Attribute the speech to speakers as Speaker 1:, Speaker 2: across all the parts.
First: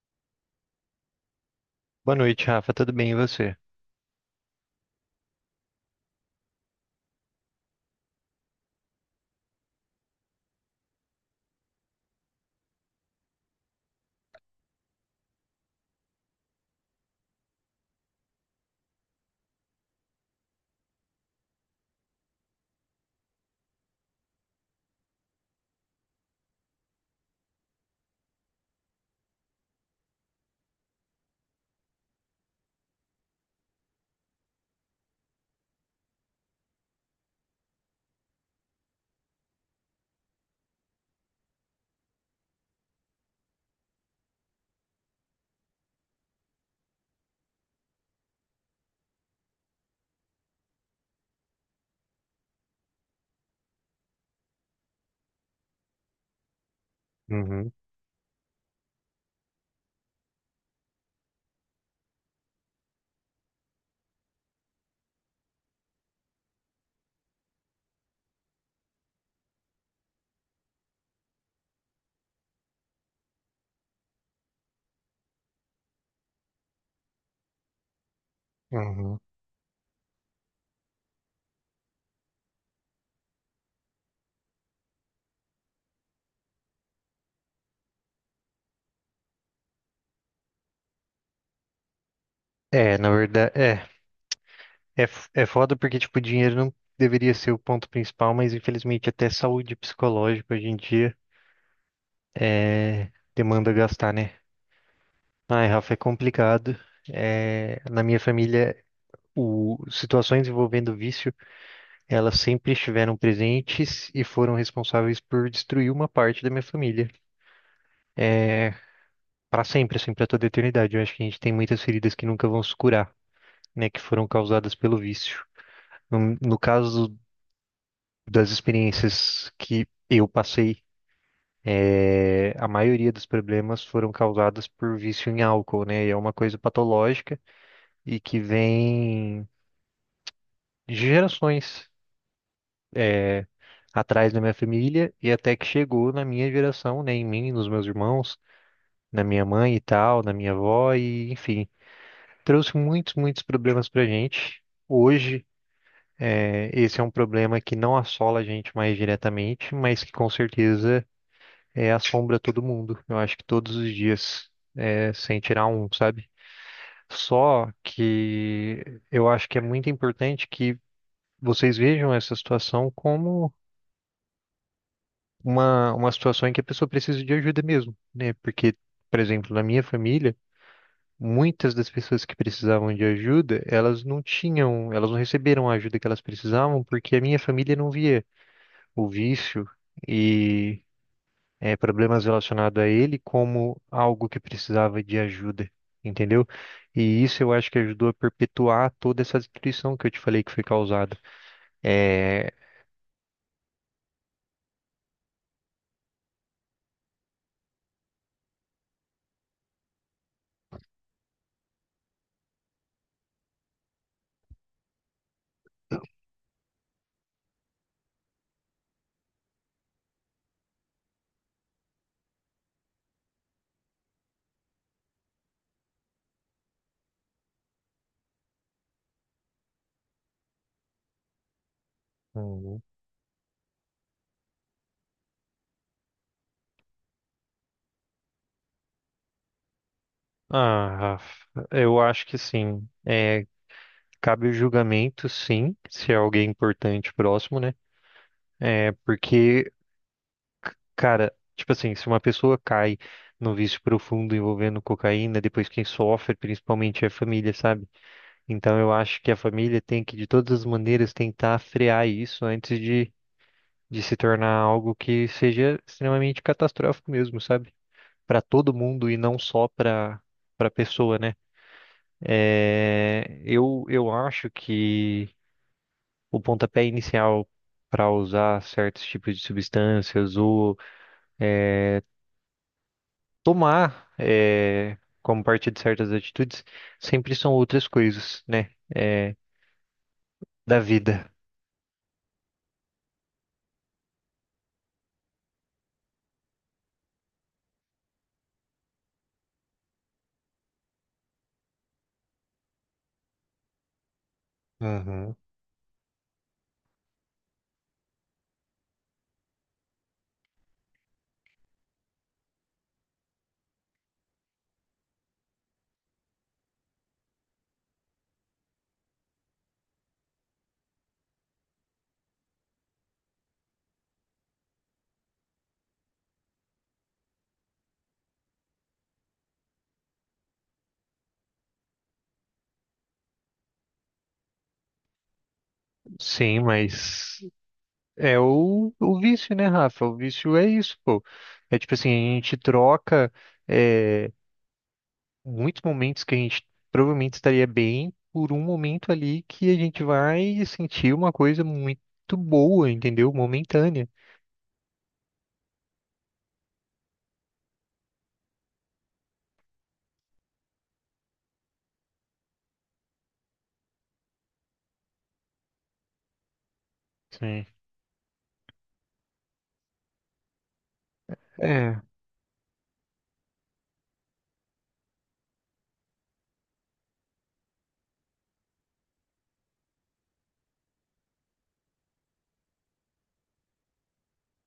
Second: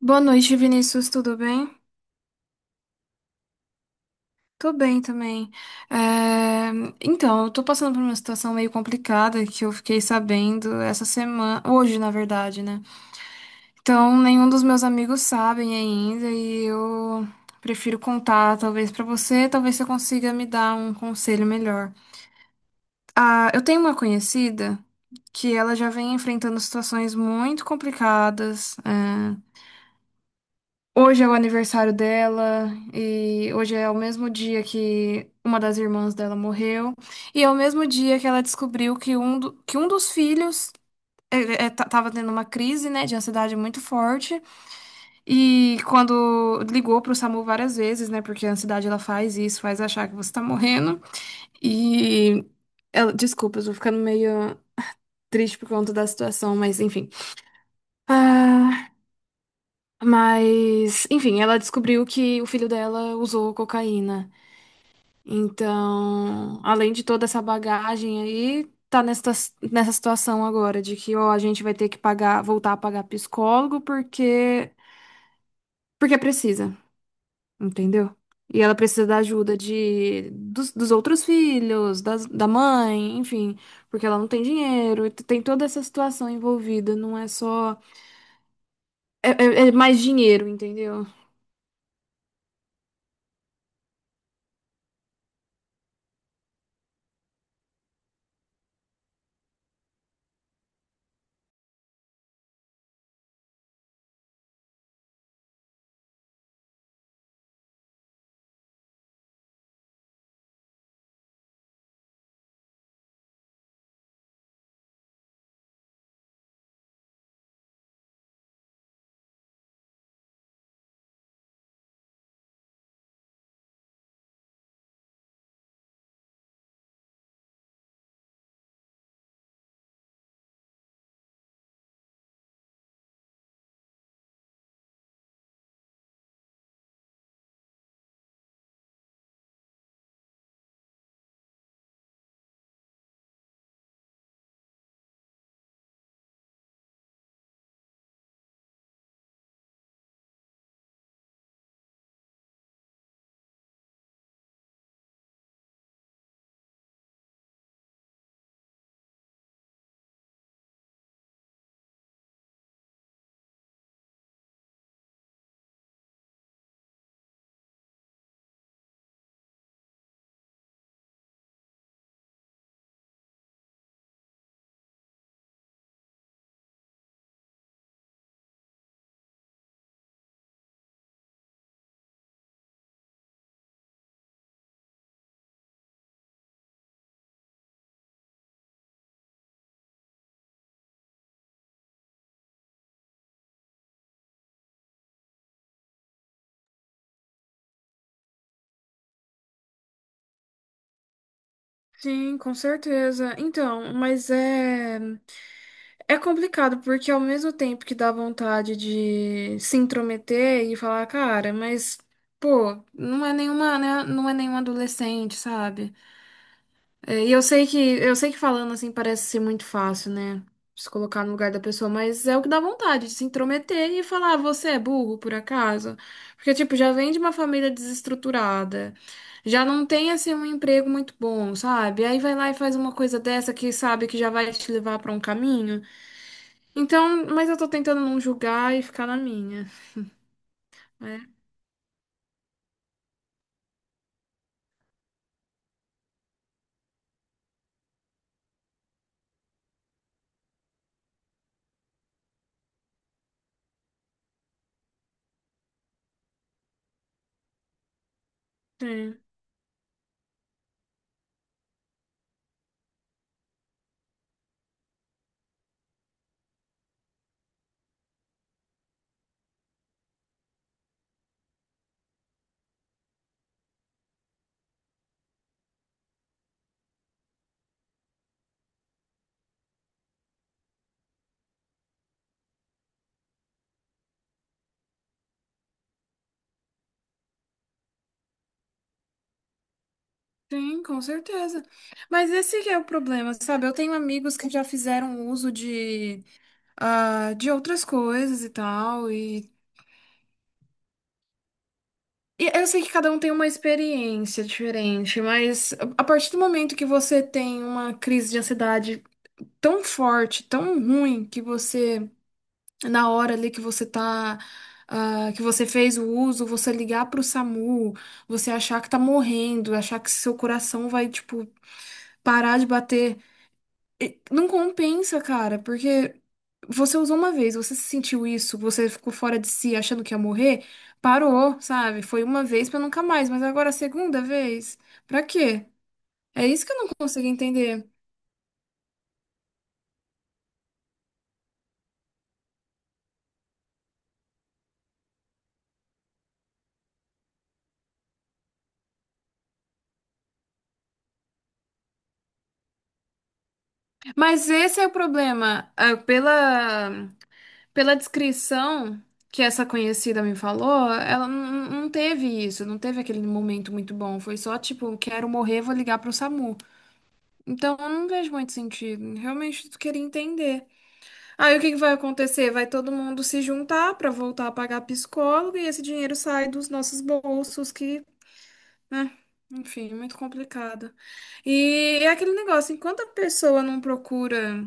Speaker 1: Boa noite, Vinícius, tudo bem?
Speaker 2: Boa noite, Rafa. Tudo bem e você?
Speaker 1: Tô bem também. É, Então, eu tô passando por uma situação meio complicada que eu fiquei sabendo essa semana, hoje, na verdade, né? Então, nenhum dos meus amigos sabem ainda e eu prefiro contar, talvez pra você, talvez você consiga me dar um conselho melhor. Eu tenho uma conhecida que ela já vem enfrentando situações muito complicadas. Hoje é o aniversário dela e hoje é o mesmo dia que uma das irmãs dela morreu e é o mesmo dia que ela descobriu que que um dos filhos tava tendo uma crise, né, de ansiedade muito forte e quando ligou pro SAMU várias vezes, né, porque a ansiedade ela faz isso, faz achar que você tá morrendo e ela, desculpa, eu tô ficando meio triste por conta da situação, mas enfim.
Speaker 2: Uhum,
Speaker 1: Ah, Mas, enfim, ela descobriu que o filho dela usou cocaína. Então, além de toda essa bagagem aí, tá nessa situação agora de que ó, a gente vai ter que pagar, voltar a pagar psicólogo porque precisa, entendeu? E ela precisa da
Speaker 2: uhum.
Speaker 1: ajuda dos outros filhos, da mãe, enfim, porque ela não tem dinheiro, e tem toda essa situação envolvida, não é só é mais dinheiro, entendeu?
Speaker 2: É, na verdade, é foda porque, tipo, dinheiro não deveria ser o ponto principal, mas infelizmente até saúde psicológica hoje em dia demanda gastar, né? Ai, Rafa, é complicado. É, na minha família, situações envolvendo vício, elas sempre estiveram presentes e foram responsáveis por destruir uma parte da minha família. É, para sempre, assim, para toda a eternidade. Eu acho que a gente tem muitas feridas que nunca vão se curar, né, que foram causadas pelo vício. No caso das experiências que eu passei, a maioria dos problemas foram causadas por vício em álcool, né? E é uma coisa patológica e que vem de gerações. é, atrás da minha família e até que chegou na minha geração, né, em mim, nos meus irmãos, na minha mãe e tal, na minha avó e enfim, trouxe muitos, muitos problemas pra gente. Hoje, esse é um problema que não assola a gente mais diretamente, mas que com certeza assombra todo mundo. Eu acho que todos os dias, sem tirar um, sabe? Só que eu acho que é muito importante que vocês vejam essa situação como uma situação em que a pessoa precisa de ajuda mesmo, né? Porque, por exemplo, na minha família, muitas das pessoas que precisavam de ajuda, elas não tinham, elas não receberam a ajuda que elas precisavam porque a minha família não via o vício e problemas relacionados a ele como algo que precisava de ajuda, entendeu? E isso eu acho que ajudou a perpetuar toda essa destruição que eu te falei que foi causada.
Speaker 1: Sim,
Speaker 2: É,
Speaker 1: com certeza. Então, mas é complicado porque ao mesmo tempo que dá vontade de se intrometer e falar, cara, mas pô, não é nenhuma, né, não é nenhum adolescente, sabe? E eu sei que falando assim parece ser muito fácil, né? Se colocar no lugar da pessoa, mas é o que dá vontade de se intrometer e falar, "Ah, você é burro, por acaso? Porque, tipo, já vem de uma família desestruturada, já não tem assim um emprego muito bom, sabe? Aí vai lá e faz
Speaker 2: uhum.
Speaker 1: uma coisa dessa que sabe que já vai te levar pra um caminho. Então, mas eu tô tentando não julgar e ficar na minha,
Speaker 2: Ah,
Speaker 1: né?
Speaker 2: Rafa, eu acho que sim. Cabe o julgamento, sim, se é alguém importante próximo, né? É porque, cara, tipo assim, se uma pessoa cai num vício profundo envolvendo cocaína, depois quem sofre principalmente é a família, sabe? Então eu
Speaker 1: Sim,
Speaker 2: acho que a família tem que, de todas as maneiras, tentar frear isso antes de se tornar algo que seja extremamente catastrófico mesmo, sabe? Para todo mundo e não só para pessoa, né? É, eu acho que o pontapé inicial para usar certos tipos de substâncias ou eh, tomar como parte de certas atitudes, sempre são outras coisas, né? Da
Speaker 1: sim, com
Speaker 2: vida.
Speaker 1: certeza. Mas esse que é o problema, sabe? Eu tenho amigos que já fizeram uso de de outras coisas e tal. E eu sei que cada um tem uma experiência diferente,
Speaker 2: Uhum.
Speaker 1: mas a partir do momento que você tem uma crise de ansiedade tão forte, tão ruim, que na hora ali que você tá. Que você fez o uso, você ligar pro SAMU, você achar que tá morrendo, achar que seu coração vai, tipo, parar de bater. E não compensa, cara, porque você usou uma vez, você sentiu isso, você ficou fora de si achando que ia morrer, parou, sabe? Foi uma vez pra nunca mais, mas agora a segunda vez, pra quê? É
Speaker 2: Sim,
Speaker 1: isso que eu não consigo
Speaker 2: mas
Speaker 1: entender.
Speaker 2: é o vício, né, Rafa? O vício é isso, pô. É tipo assim, a gente troca é, muitos momentos que a gente provavelmente estaria bem por um momento ali que a gente vai sentir uma coisa muito boa, entendeu? Momentânea.
Speaker 1: Mas esse é o problema. Pela descrição que essa conhecida me falou, ela não teve isso, não teve aquele momento muito bom. Foi só tipo, quero morrer, vou ligar pro SAMU.
Speaker 2: Sim.
Speaker 1: Então eu não vejo muito sentido. Realmente eu queria entender. Aí o que que vai
Speaker 2: É,
Speaker 1: acontecer? Vai todo mundo se juntar para voltar a pagar psicólogo e esse dinheiro sai dos nossos bolsos, que, né? Enfim, é muito complicado. E é aquele negócio, enquanto a pessoa não procura.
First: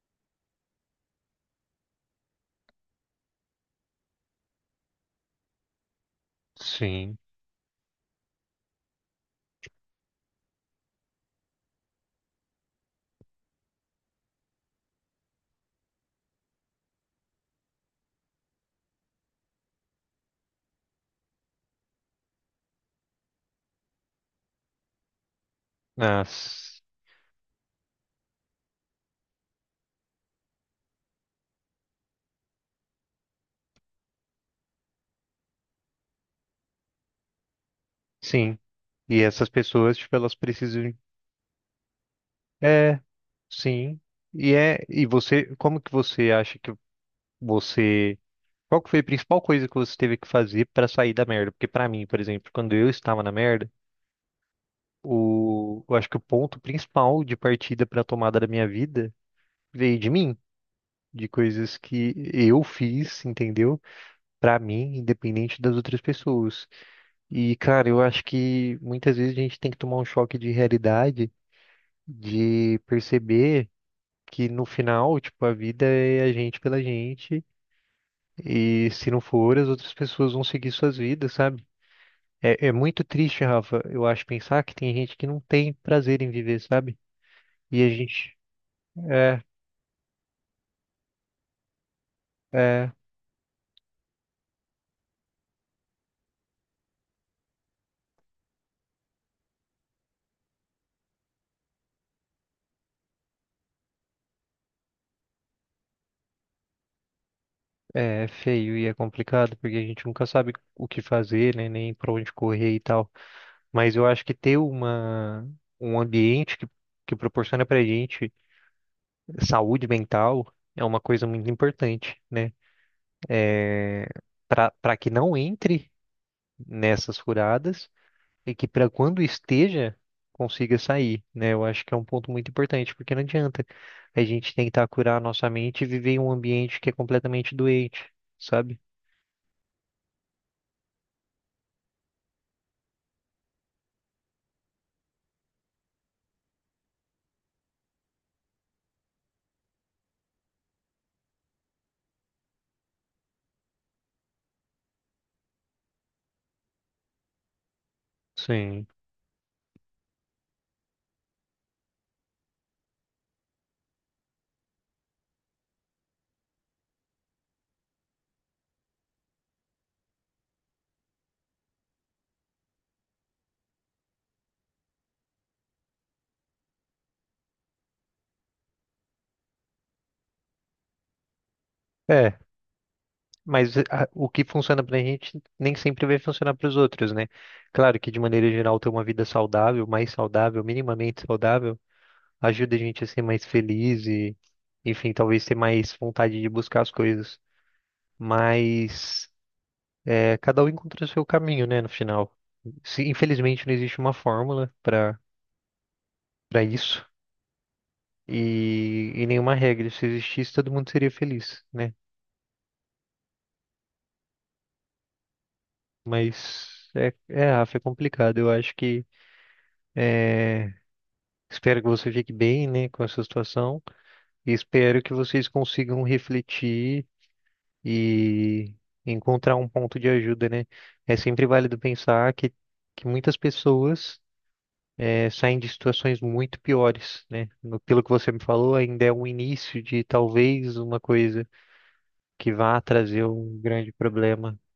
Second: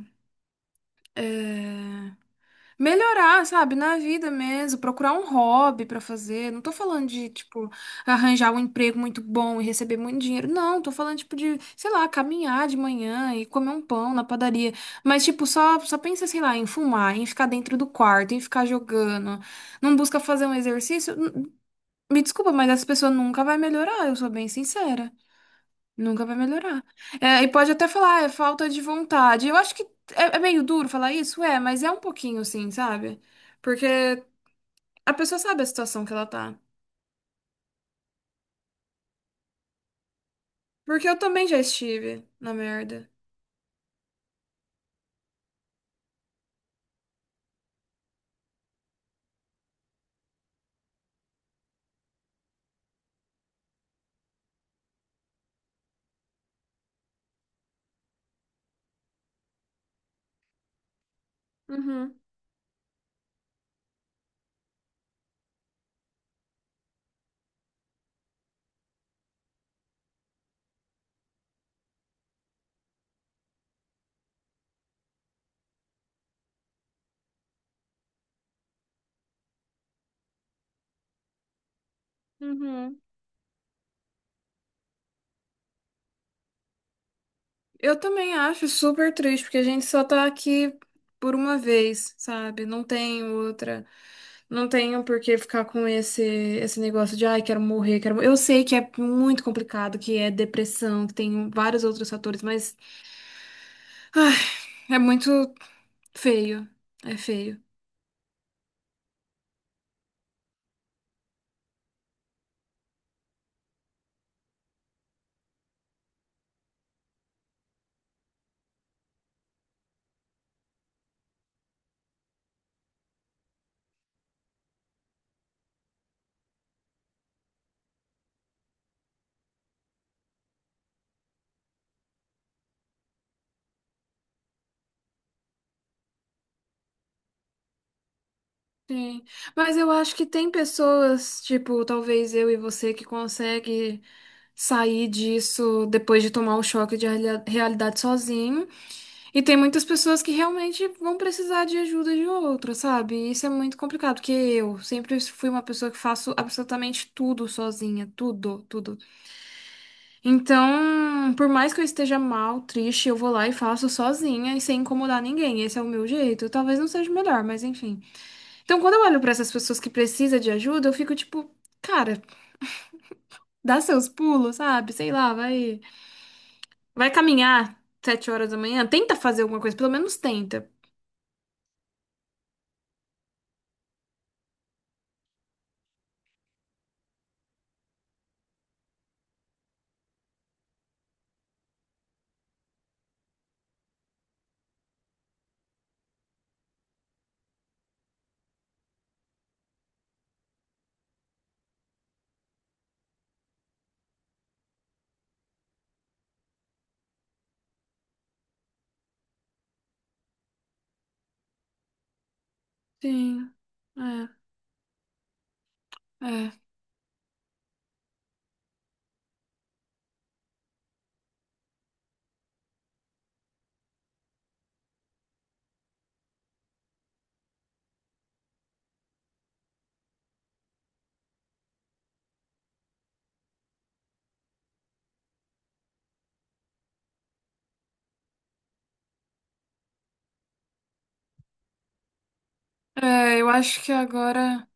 Speaker 1: Melhorar, sabe, na vida mesmo, procurar um hobby pra fazer. Não tô falando
Speaker 2: sim.
Speaker 1: de, tipo, arranjar um emprego muito bom e receber muito dinheiro. Não, tô falando, tipo, de, sei lá, caminhar de manhã e comer um pão na padaria. Mas, tipo, só pensa, sei lá, em fumar, em ficar dentro do quarto, em ficar jogando. Não busca fazer um exercício. Me desculpa, mas essa pessoa nunca vai melhorar, eu sou bem sincera.
Speaker 2: Ah,
Speaker 1: Nunca vai melhorar. É, e pode até falar, "Ah, é falta de vontade. Eu acho que é meio duro falar isso, mas é um pouquinho sim, sabe? Porque a pessoa sabe a situação que ela tá.
Speaker 2: sim. E essas pessoas, tipo, elas precisam.
Speaker 1: Porque eu também já estive na
Speaker 2: É,
Speaker 1: merda.
Speaker 2: sim. E você, como que você acha que você, qual que foi a principal coisa que você teve que fazer pra sair da merda? Porque pra mim, por exemplo, quando eu estava na merda, eu acho que o ponto principal de partida pra tomada da minha vida veio de mim, de coisas que
Speaker 1: Uhum,
Speaker 2: eu fiz, entendeu? Pra mim, independente das outras pessoas. E, cara, eu acho que muitas vezes a gente tem que tomar um choque de realidade, de perceber que no final, tipo, a vida é a gente pela gente, e se não for, as outras pessoas vão seguir suas vidas, sabe? É, é
Speaker 1: uhum.
Speaker 2: muito triste, Rafa, eu acho, pensar que tem gente que não tem prazer em viver, sabe? E a
Speaker 1: Eu também
Speaker 2: gente,
Speaker 1: acho super
Speaker 2: é,
Speaker 1: triste, porque a gente só tá aqui por uma vez, sabe?
Speaker 2: é,
Speaker 1: Não
Speaker 2: é
Speaker 1: tem outra. Não tenho por que ficar com esse negócio de, ai, quero morrer, quero morrer. Eu sei que é muito complicado, que é depressão, que tem vários outros fatores, mas. É muito feio. É feio.
Speaker 2: é feio e é complicado, porque a gente nunca sabe o que fazer, né? Nem pra onde correr e tal. Mas eu acho que ter um ambiente que proporciona pra gente saúde mental é uma coisa muito importante, né? Para que não entre nessas furadas e que para quando esteja consiga sair, né? Eu acho que é um ponto muito importante, porque não adianta a gente tentar curar a nossa mente e viver em um ambiente que é completamente doente, sabe?
Speaker 1: Sim. Mas eu acho que tem pessoas, tipo, talvez eu e você, que consegue sair disso depois de tomar o choque de realidade sozinho. E tem muitas pessoas que realmente vão precisar de ajuda de outra, sabe? E isso é muito complicado, porque eu sempre fui uma pessoa que faço absolutamente tudo sozinha,
Speaker 2: Sim.
Speaker 1: tudo. Então, por mais que eu esteja mal, triste, eu vou lá e faço sozinha e sem incomodar ninguém. Esse é o meu jeito. Talvez não seja o melhor, mas enfim. Então, quando eu olho pra essas pessoas que precisam de ajuda, eu fico tipo, cara, dá seus pulos, sabe? Sei lá, vai caminhar 7 horas da manhã, tenta fazer alguma coisa, pelo menos tenta.
Speaker 2: É, mas o que funciona pra gente nem sempre vai funcionar para os outros, né? Claro que de maneira geral ter uma vida saudável, mais saudável, minimamente saudável ajuda a gente a ser mais feliz e, enfim, talvez ter mais vontade de buscar as coisas. Mas cada um encontra o seu caminho, né, no final. Infelizmente não existe uma fórmula para isso e nenhuma regra. Se existisse, todo mundo seria feliz, né?
Speaker 1: Sim, é, é.
Speaker 2: Mas, Rafa, é complicado. Eu acho que espero que você fique bem, né, com essa situação e espero que vocês consigam refletir e encontrar um ponto de ajuda, né? É sempre válido pensar que muitas pessoas saem de situações muito piores, né? Pelo que você me falou, ainda é um início de talvez uma coisa que vá trazer
Speaker 1: É, eu
Speaker 2: um
Speaker 1: acho que
Speaker 2: grande problema.
Speaker 1: agora.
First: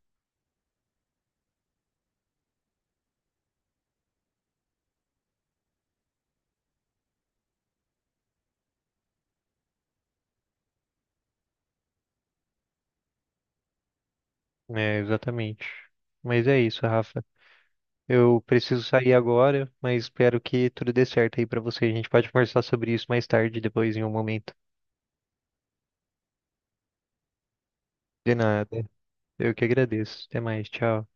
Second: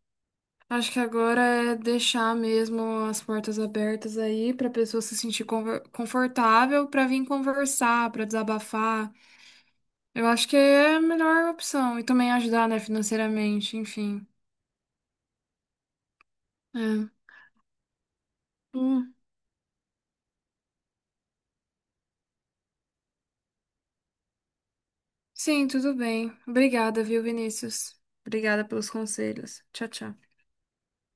Speaker 1: Acho que agora é deixar mesmo as portas abertas aí para a pessoa se sentir confortável para vir conversar, para desabafar. Eu acho que é a melhor opção e também ajudar, né, financeiramente, enfim.
Speaker 2: É, exatamente. Mas é isso, Rafa.
Speaker 1: É.
Speaker 2: Eu preciso sair
Speaker 1: Hum,
Speaker 2: agora, mas espero que tudo dê certo aí pra você. A gente pode conversar sobre isso mais tarde, depois em um momento.
Speaker 1: sim, tudo bem. Obrigada, viu, Vinícius?
Speaker 2: De
Speaker 1: Obrigada
Speaker 2: nada.
Speaker 1: pelos
Speaker 2: Eu que
Speaker 1: conselhos. Tchau,
Speaker 2: agradeço.
Speaker 1: tchau.
Speaker 2: Até mais. Tchau.